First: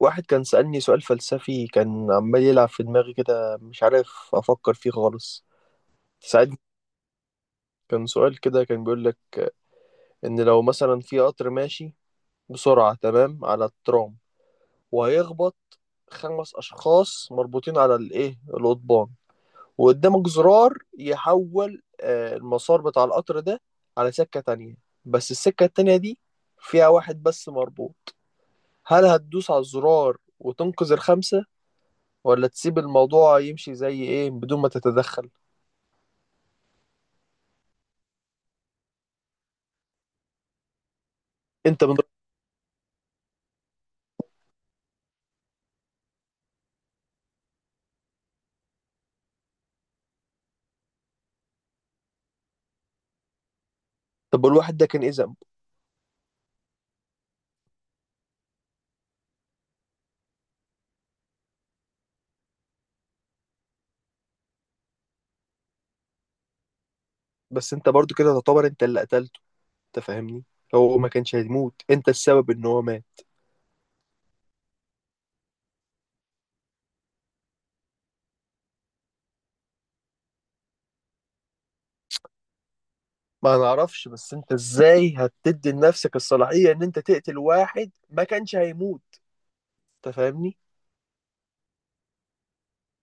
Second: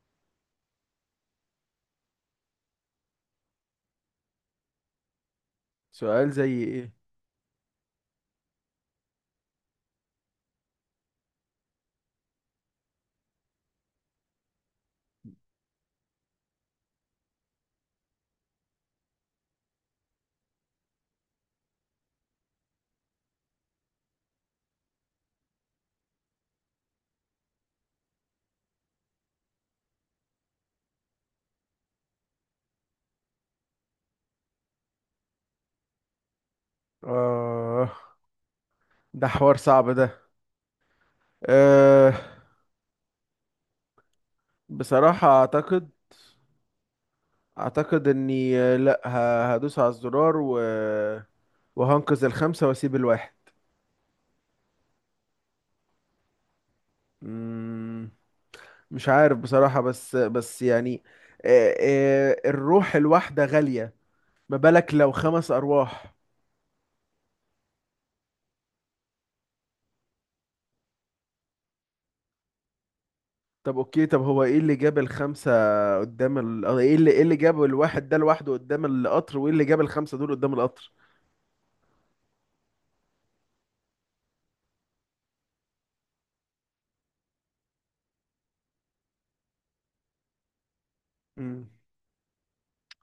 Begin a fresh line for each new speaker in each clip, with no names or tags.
واحد كان سألني سؤال فلسفي، كان عمال يلعب في دماغي كده، مش عارف أفكر فيه خالص.
سؤال زي
ساعدني.
ايه؟
كان سؤال كده، كان بيقول لك إن لو مثلا في قطر ماشي بسرعة تمام على الترام، وهيخبط خمس أشخاص مربوطين على الإيه القضبان، وقدامك زرار يحول المسار بتاع القطر ده على سكة تانية. بس السكة التانية دي فيها واحد بس مربوط. هل هتدوس على الزرار وتنقذ الخمسة، ولا تسيب الموضوع يمشي زي ايه بدون ما تتدخل؟
آه، ده حوار صعب ده.
انت من...
آه. بصراحة اعتقد اني، لا هدوس على الزرار وهنقذ الخمسة واسيب الواحد.
طب الواحد ده كان ايه ذنبه؟
مم، مش عارف بصراحة، بس يعني الروح الواحدة غالية. ما بالك لو خمس ارواح؟
بس انت برضو كده تعتبر انت اللي قتلته. انت فاهمني؟ هو ما كانش هيموت، انت السبب ان هو مات.
طب اوكي، طب هو ايه اللي جاب الخمسة ايه اللي جاب الواحد ده لوحده قدام القطر، وايه اللي جاب الخمسة دول قدام القطر؟
ما نعرفش، بس انت ازاي هتدي لنفسك الصلاحية ان انت تقتل واحد ما كانش هيموت؟ انت فاهمني؟
مم.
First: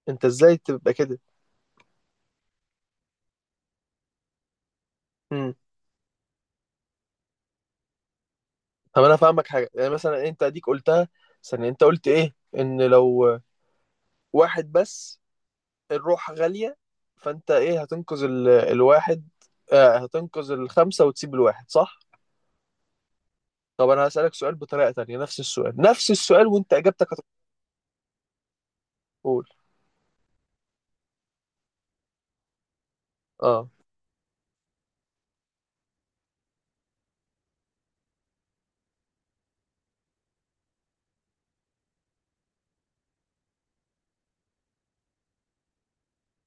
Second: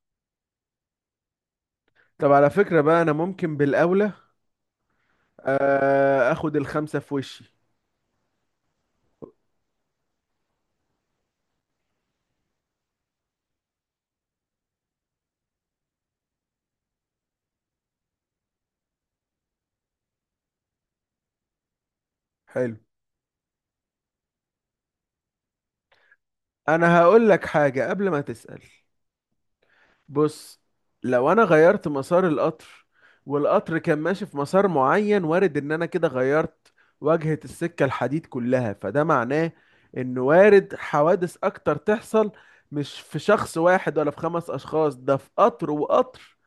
انت ازاي تبقى كده؟
طب على فكرة بقى، أنا ممكن بالأولى،
امم
آخد الخمسة في وشي.
طب انا فاهمك حاجة. يعني مثلا انت اديك قلتها ثانية، انت قلت ايه؟ ان لو واحد بس، الروح غالية. فانت ايه، هتنقذ الواحد؟ هتنقذ الخمسة وتسيب الواحد، صح؟
حلو.
طب انا هسألك سؤال بطريقة تانية، نفس السؤال، نفس السؤال وانت
أنا
اجابتك
هقول لك حاجة قبل ما تسأل.
هتقول
بص، لو أنا غيرت مسار القطر،
اه
والقطر كان ماشي في مسار معين، وارد إن أنا كده غيرت واجهة السكة الحديد كلها، فده معناه إن وارد حوادث أكتر تحصل، مش في شخص واحد ولا في خمس أشخاص، ده في قطر وقطر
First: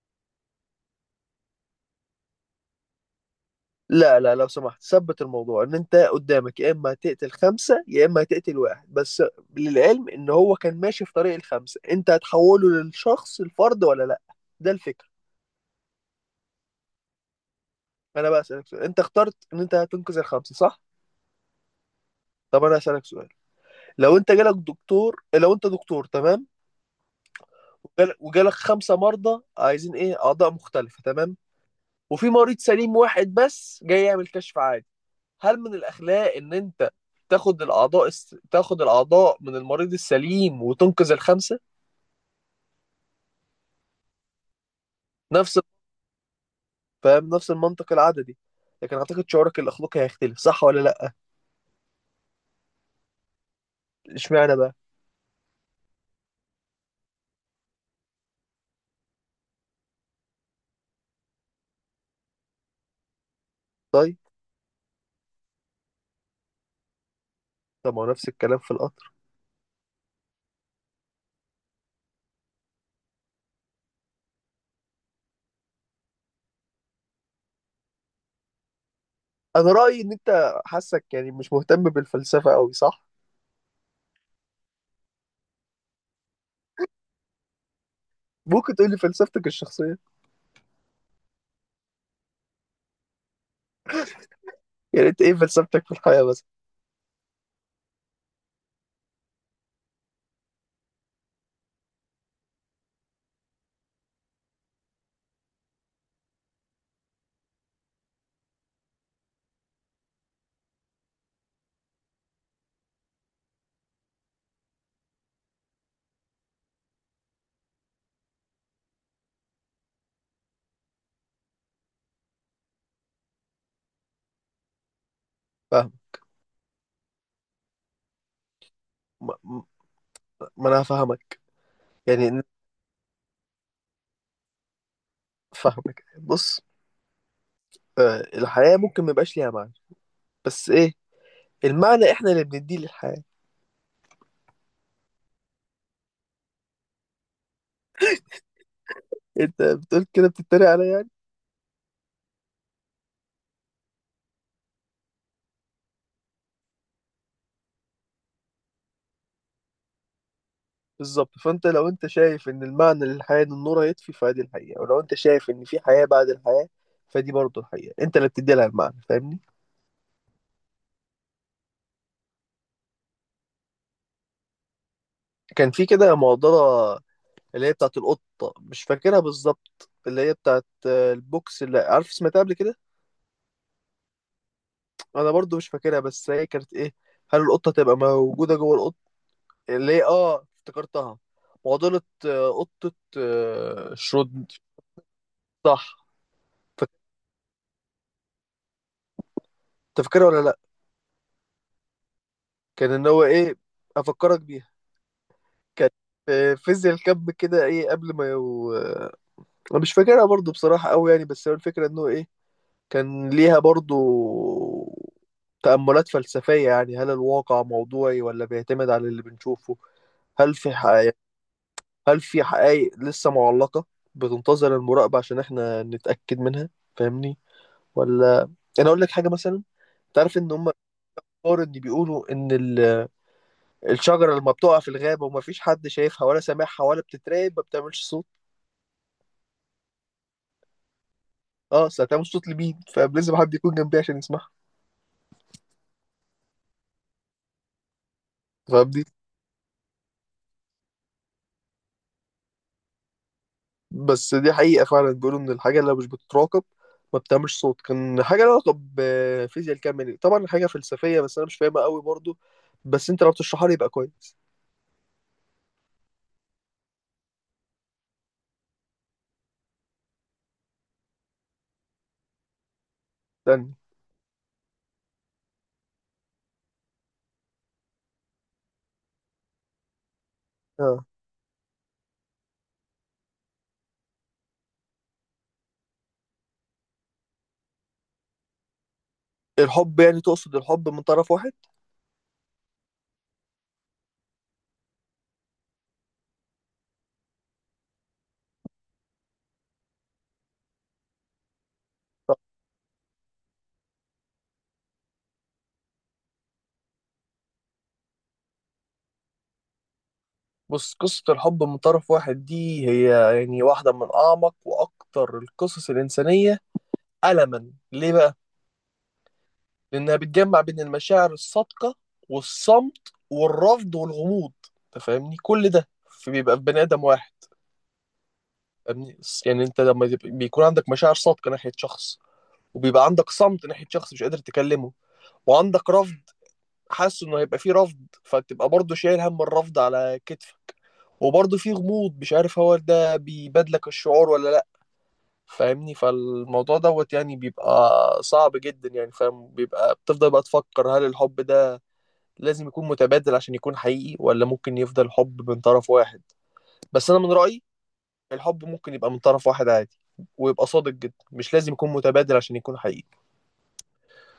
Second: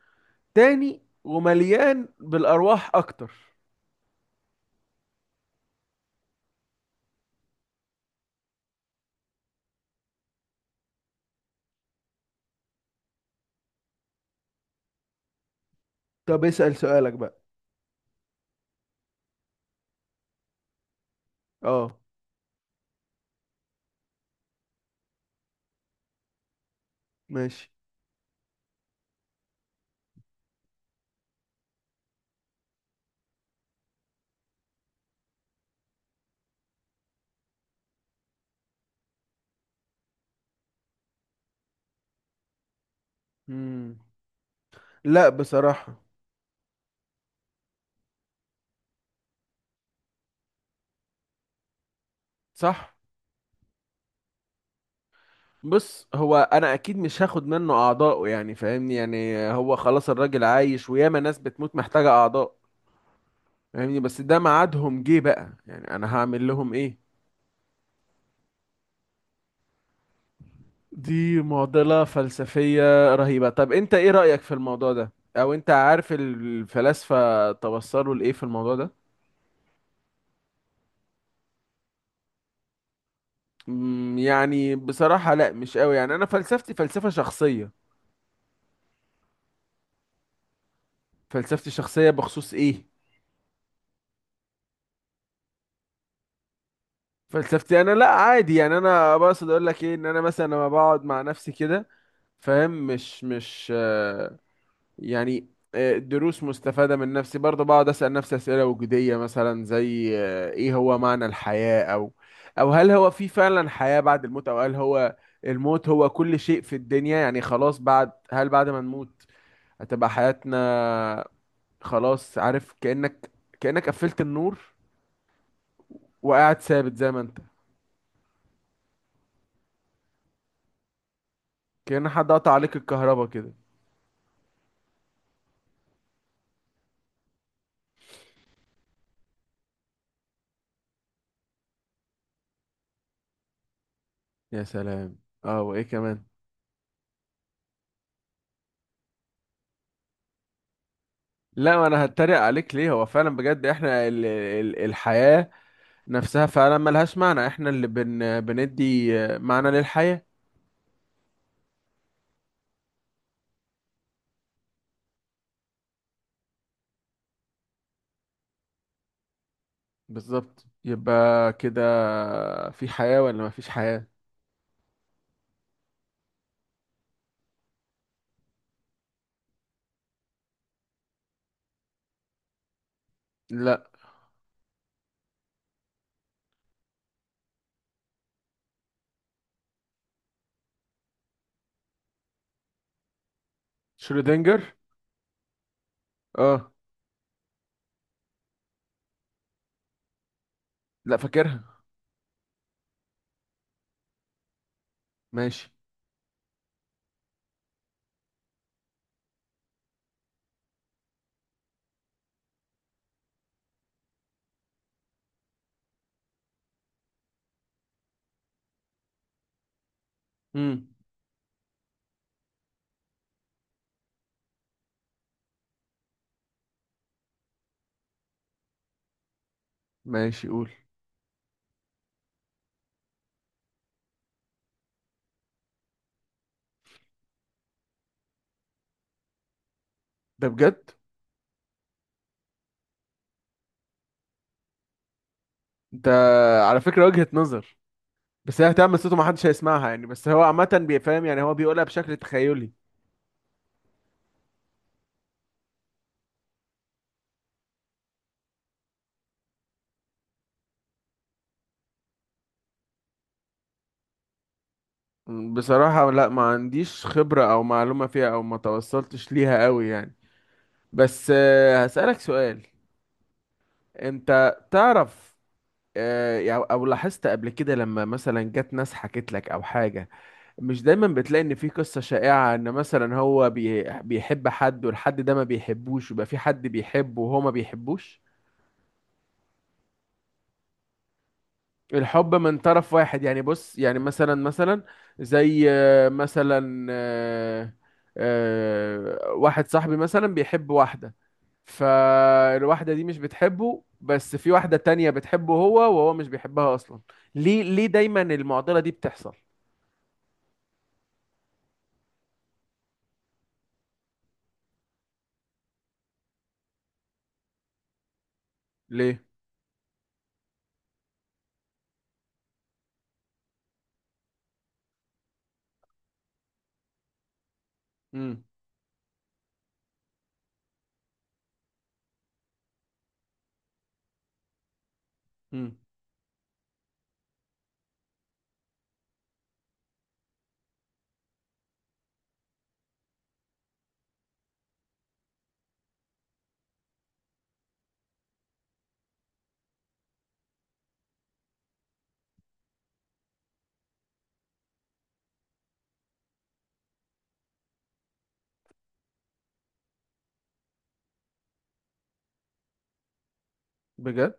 تاني ومليان بالأرواح أكتر.
لا، لا، لو سمحت ثبت الموضوع ان انت قدامك يا اما هتقتل خمسة يا اما هتقتل واحد بس، للعلم ان هو كان ماشي في طريق الخمسة، انت هتحوله للشخص الفرد ولا لا؟ ده الفكرة.
طب اسأل سؤالك بقى.
انا بقى اسألك سؤال، انت اخترت ان انت هتنقذ الخمسة، صح؟
اه.
طب انا هسألك سؤال. لو انت جالك دكتور، لو انت دكتور تمام،
ماشي.
وجالك خمسة مرضى عايزين ايه اعضاء مختلفة تمام، وفي مريض سليم واحد بس جاي يعمل كشف عادي، هل من الاخلاق ان انت تاخد الاعضاء تاخد الاعضاء من المريض السليم وتنقذ الخمسة؟
مم. لا،
نفس
بصراحة.
فاهم؟ نفس المنطق العددي، لكن اعتقد شعورك الاخلاقي هيختلف، صح ولا لا؟
صح.
اشمعنى بقى؟
بص، هو انا اكيد مش هاخد منه اعضائه، يعني فاهمني، يعني هو خلاص الراجل عايش، وياما ناس بتموت محتاجة اعضاء. فاهمني،
طيب.
بس ده ميعادهم جه بقى، يعني انا هعمل لهم ايه؟
طب ما هو نفس الكلام في القطر.
دي معضلة فلسفية رهيبة. طب انت ايه رأيك في الموضوع ده؟ او انت عارف الفلاسفة توصلوا لايه في الموضوع ده؟
انا رأيي ان انت حاسك يعني مش مهتم بالفلسفة قوي، صح؟
يعني بصراحة لا، مش قوي، يعني انا فلسفتي فلسفة شخصية.
ممكن تقولي فلسفتك الشخصية؟
فلسفتي شخصية بخصوص ايه؟
يعني انت ايه فلسفتك في الحياة بس؟
فلسفتي انا، لا عادي، يعني انا بقصد اقول لك ايه، ان انا مثلا لما بقعد مع نفسي كده، فاهم، مش مش آه، يعني دروس مستفادة من نفسي برضه، بقعد اسأل نفسي اسئلة وجودية مثلا، زي ايه هو معنى الحياة، او هل هو في فعلا حياة بعد الموت، او هل هو الموت هو كل شيء في الدنيا. يعني خلاص، هل بعد ما نموت هتبقى حياتنا خلاص، عارف، كأنك قفلت النور
فاهم.
وقاعد ثابت زي ما انت،
ما ما- ما انا هفهمك.
كأن حد
يعني
قطع عليك الكهرباء كده.
فاهمك. بص، الحياة ممكن ما يبقاش ليها معنى، بس ايه؟ المعنى احنا اللي بنديه للحياة.
يا سلام. اه، وايه كمان؟
انت بتقول كده بتتريق عليا يعني؟
لا، ما انا هتريق عليك ليه؟ هو فعلا بجد احنا ال ال الحياة نفسها فعلا ملهاش معنى، احنا اللي بندي معنى للحياة.
بالظبط. فانت لو انت شايف ان المعنى للحياة ان النور هيطفي، فدي الحقيقة. ولو انت شايف ان في حياة بعد الحياة، فدي برضه الحقيقة. انت اللي بتدي لها المعنى، فاهمني؟
بالظبط، يبقى كده، في حياة ولا مفيش حياة؟
كان في كده معضلة، اللي هي بتاعت القطة، مش فاكرها بالظبط، اللي هي بتاعت البوكس، اللي عارف سمعتها قبل كده.
لا.
انا برضه مش فاكرها، بس هي كانت ايه؟ هل القطة تبقى موجودة جوه؟ اللي هي، افتكرتها. معضلة قطة شرود.
شرودنجر.
صح.
اه.
فك- تفكرها ولا لأ؟
لا، فاكرها.
كان إن هو إيه، أفكرك بيها.
ماشي.
كانت في فيزياء الكم كده، إيه، قبل ما يو... آه، أنا مش فاكرها برضو بصراحة أوي يعني، بس هو الفكرة إنه إيه، كان ليها برضو تأملات فلسفية. يعني هل الواقع موضوعي ولا بيعتمد على اللي بنشوفه؟ هل في
امم.
حقائق؟ هل في حقائق لسه معلقة بتنتظر المراقبة عشان إحنا نتأكد منها؟ فاهمني ولا؟ انا اقول لك حاجه مثلا. تعرف
ماشي،
ان هم
قول.
الكبار اللي بيقولوا ان الشجره لما بتقع في الغابه ومفيش حد شايفها ولا سامعها ولا بتتراقب ما بتعملش صوت؟
ده بجد؟
اه، اصل هتعمل صوت لمين؟ فلازم حد يكون جنبي عشان يسمعها.
ده على فكرة وجهة نظر. بس هي
فاهم
هتعمل
دي؟
صوته محدش هيسمعها يعني، بس هو عامة بيفهم، يعني هو بيقولها بشكل تخيلي.
بس دي حقيقه، فعلا بيقولوا ان الحاجه اللي مش بتتراقب ما بتعملش صوت. كان حاجه لها علاقه بفيزياء الكم يعني، طبعا حاجه فلسفيه، بس انا مش فاهمها قوي برضو. بس انت لو بتشرحها لي يبقى كويس.
بصراحة لا، ما عنديش خبرة أو معلومة فيها، أو ما توصلتش ليها أوي يعني. بس هسألك سؤال.
استنى.
أنت تعرف، أو لاحظت قبل كده لما مثلا جت ناس حكت لك أو حاجة؟ مش
اه،
دايما بتلاقي إن في قصة شائعة، إن مثلا هو بيحب حد والحد ده ما بيحبوش، ويبقى في حد بيحبه وهو ما بيحبوش؟
الحب يعني، تقصد الحب من طرف واحد؟
الحب من طرف واحد يعني، بص يعني مثلا، زي مثلا واحد صاحبي مثلا بيحب واحدة، فالواحدة دي مش بتحبه، بس في واحدة تانية بتحبه هو، وهو مش بيحبها أصلا. ليه دايما المعضلة دي بتحصل؟
بص، قصة الحب من طرف واحد دي هي يعني واحدة من أعمق وأكتر القصص الإنسانية ألما. ليه بقى؟
ليه؟
لأنها بتجمع بين المشاعر الصادقة والصمت والرفض والغموض. أنت فاهمني؟ كل ده بيبقى في بني آدم واحد.
امم.
فاهمني؟ يعني أنت بيكون عندك مشاعر صادقة ناحية شخص، وبيبقى عندك صمت ناحية شخص مش قادر تكلمه،
امم.
وعندك رفض. حاسس إنه هيبقى فيه رفض، فتبقى برضه شايل هم الرفض على كتفك. وبرضه في غموض، مش عارف هو ده بيبادلك الشعور ولا. فاهمني؟ فالموضوع دوت يعني بيبقى صعب جدا، يعني فاهم، بيبقى بتفضل بقى تفكر هل الحب ده لازم يكون متبادل عشان يكون حقيقي، ولا ممكن يفضل حب من طرف واحد. بس انا من رأيي الحب ممكن يبقى من طرف واحد عادي، ويبقى صادق جدا، مش لازم يكون متبادل عشان يكون حقيقي.
بجد.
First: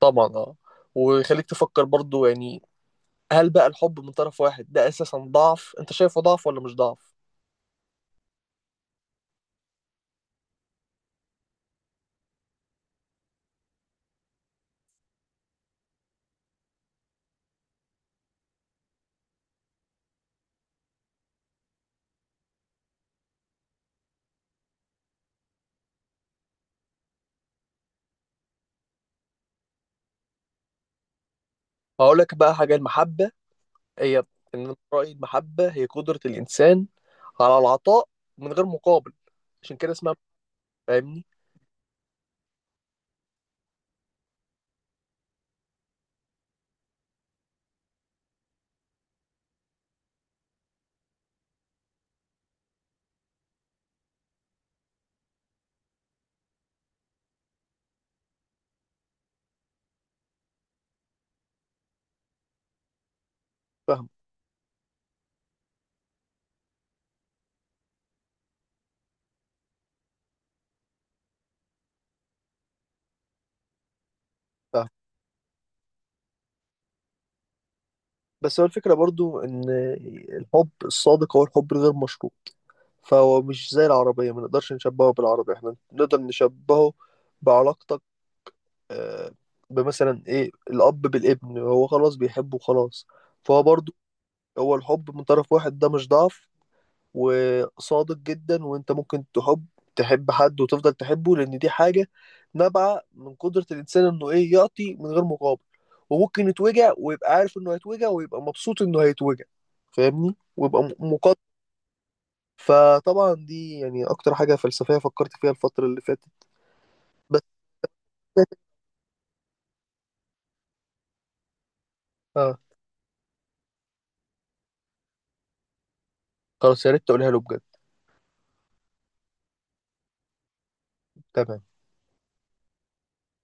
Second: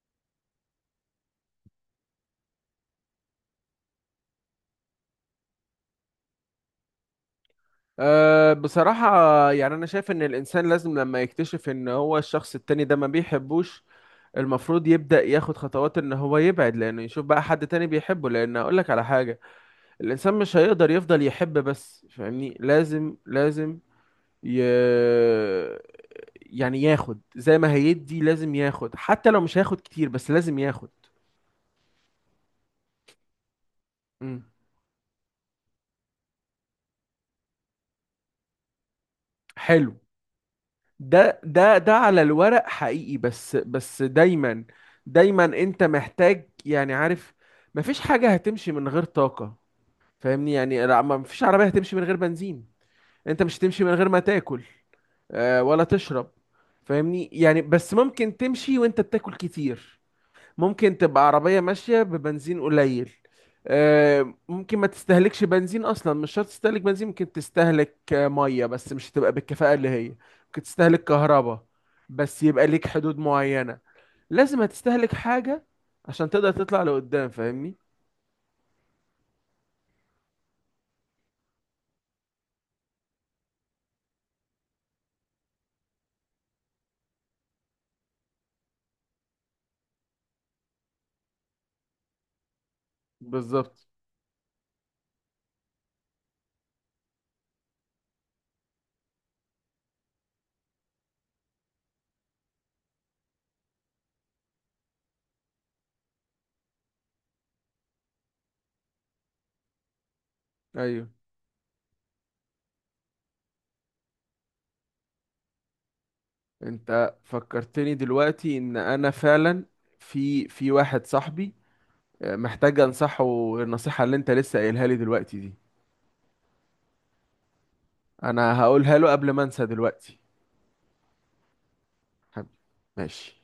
طبعا اه. ويخليك تفكر برضو يعني، هل بقى الحب من طرف واحد ده اساسا ضعف؟ انت شايفه ضعف ولا مش ضعف؟
أه، بصراحة يعني أنا شايف إن الإنسان لازم لما يكتشف إن هو الشخص التاني ده ما بيحبوش، المفروض يبدأ ياخد خطوات ان هو يبعد، لانه يشوف بقى حد تاني بيحبه. لان اقول لك على حاجة: الانسان مش هيقدر يفضل يحب بس، فاهمني، لازم ي... يعني ياخد زي ما هيدي، لازم ياخد، حتى لو مش هياخد كتير بس لازم ياخد.
هقول لك بقى حاجة. المحبة هي،
مم.
إن أنا رأيي المحبة هي قدرة الإنسان على العطاء من غير مقابل. عشان كده
حلو.
اسمها، فاهمني؟
ده على الورق حقيقي، بس دايما، دايما انت محتاج، يعني عارف، مفيش حاجة هتمشي من غير طاقة. فاهمني، يعني لا، مفيش عربية هتمشي من غير بنزين. انت مش هتمشي من غير ما تاكل، ولا تشرب. فاهمني يعني، بس ممكن تمشي وانت بتاكل كتير. ممكن تبقى عربية ماشية ببنزين قليل.
فاهم
ممكن ما تستهلكش بنزين اصلا، مش شرط تستهلك بنزين، ممكن تستهلك مية، بس مش هتبقى بالكفاءة اللي هي. ممكن تستهلك كهرباء، بس يبقى ليك حدود معينة، لازم
فاهم
هتستهلك حاجة عشان تقدر تطلع لقدام، فاهمني.
بس هو الفكرة برضو إن الحب الصادق هو الحب الغير مشروط. فهو مش زي العربية، ما نقدرش نشبهه بالعربية. احنا نقدر نشبهه بعلاقتك، آه، بمثلا إيه الأب بالابن، هو خلاص بيحبه خلاص. فهو
بالظبط.
برضو، هو الحب من طرف واحد ده مش ضعف، وصادق جدا. وانت ممكن تحب حد وتفضل تحبه، لان دي حاجة نابعة من قدرة الانسان انه ايه يعطي من غير مقابل. وممكن يتوجع ويبقى عارف انه هيتوجع ويبقى مبسوط انه هيتوجع. فاهمني؟ ويبقى
ايوه.
مقدر. فطبعا دي يعني اكتر حاجة فلسفية فكرت فيها الفترة اللي فاتت.
انت
بس
فكرتني دلوقتي ان انا فعلا في واحد صاحبي
اه،
محتاج انصحه النصيحة اللي انت لسه قايلها لي دلوقتي دي.
خلاص يا ريت تقولها له بجد.
انا هقولها له قبل ما انسى دلوقتي.
تمام.
حب- ماشي.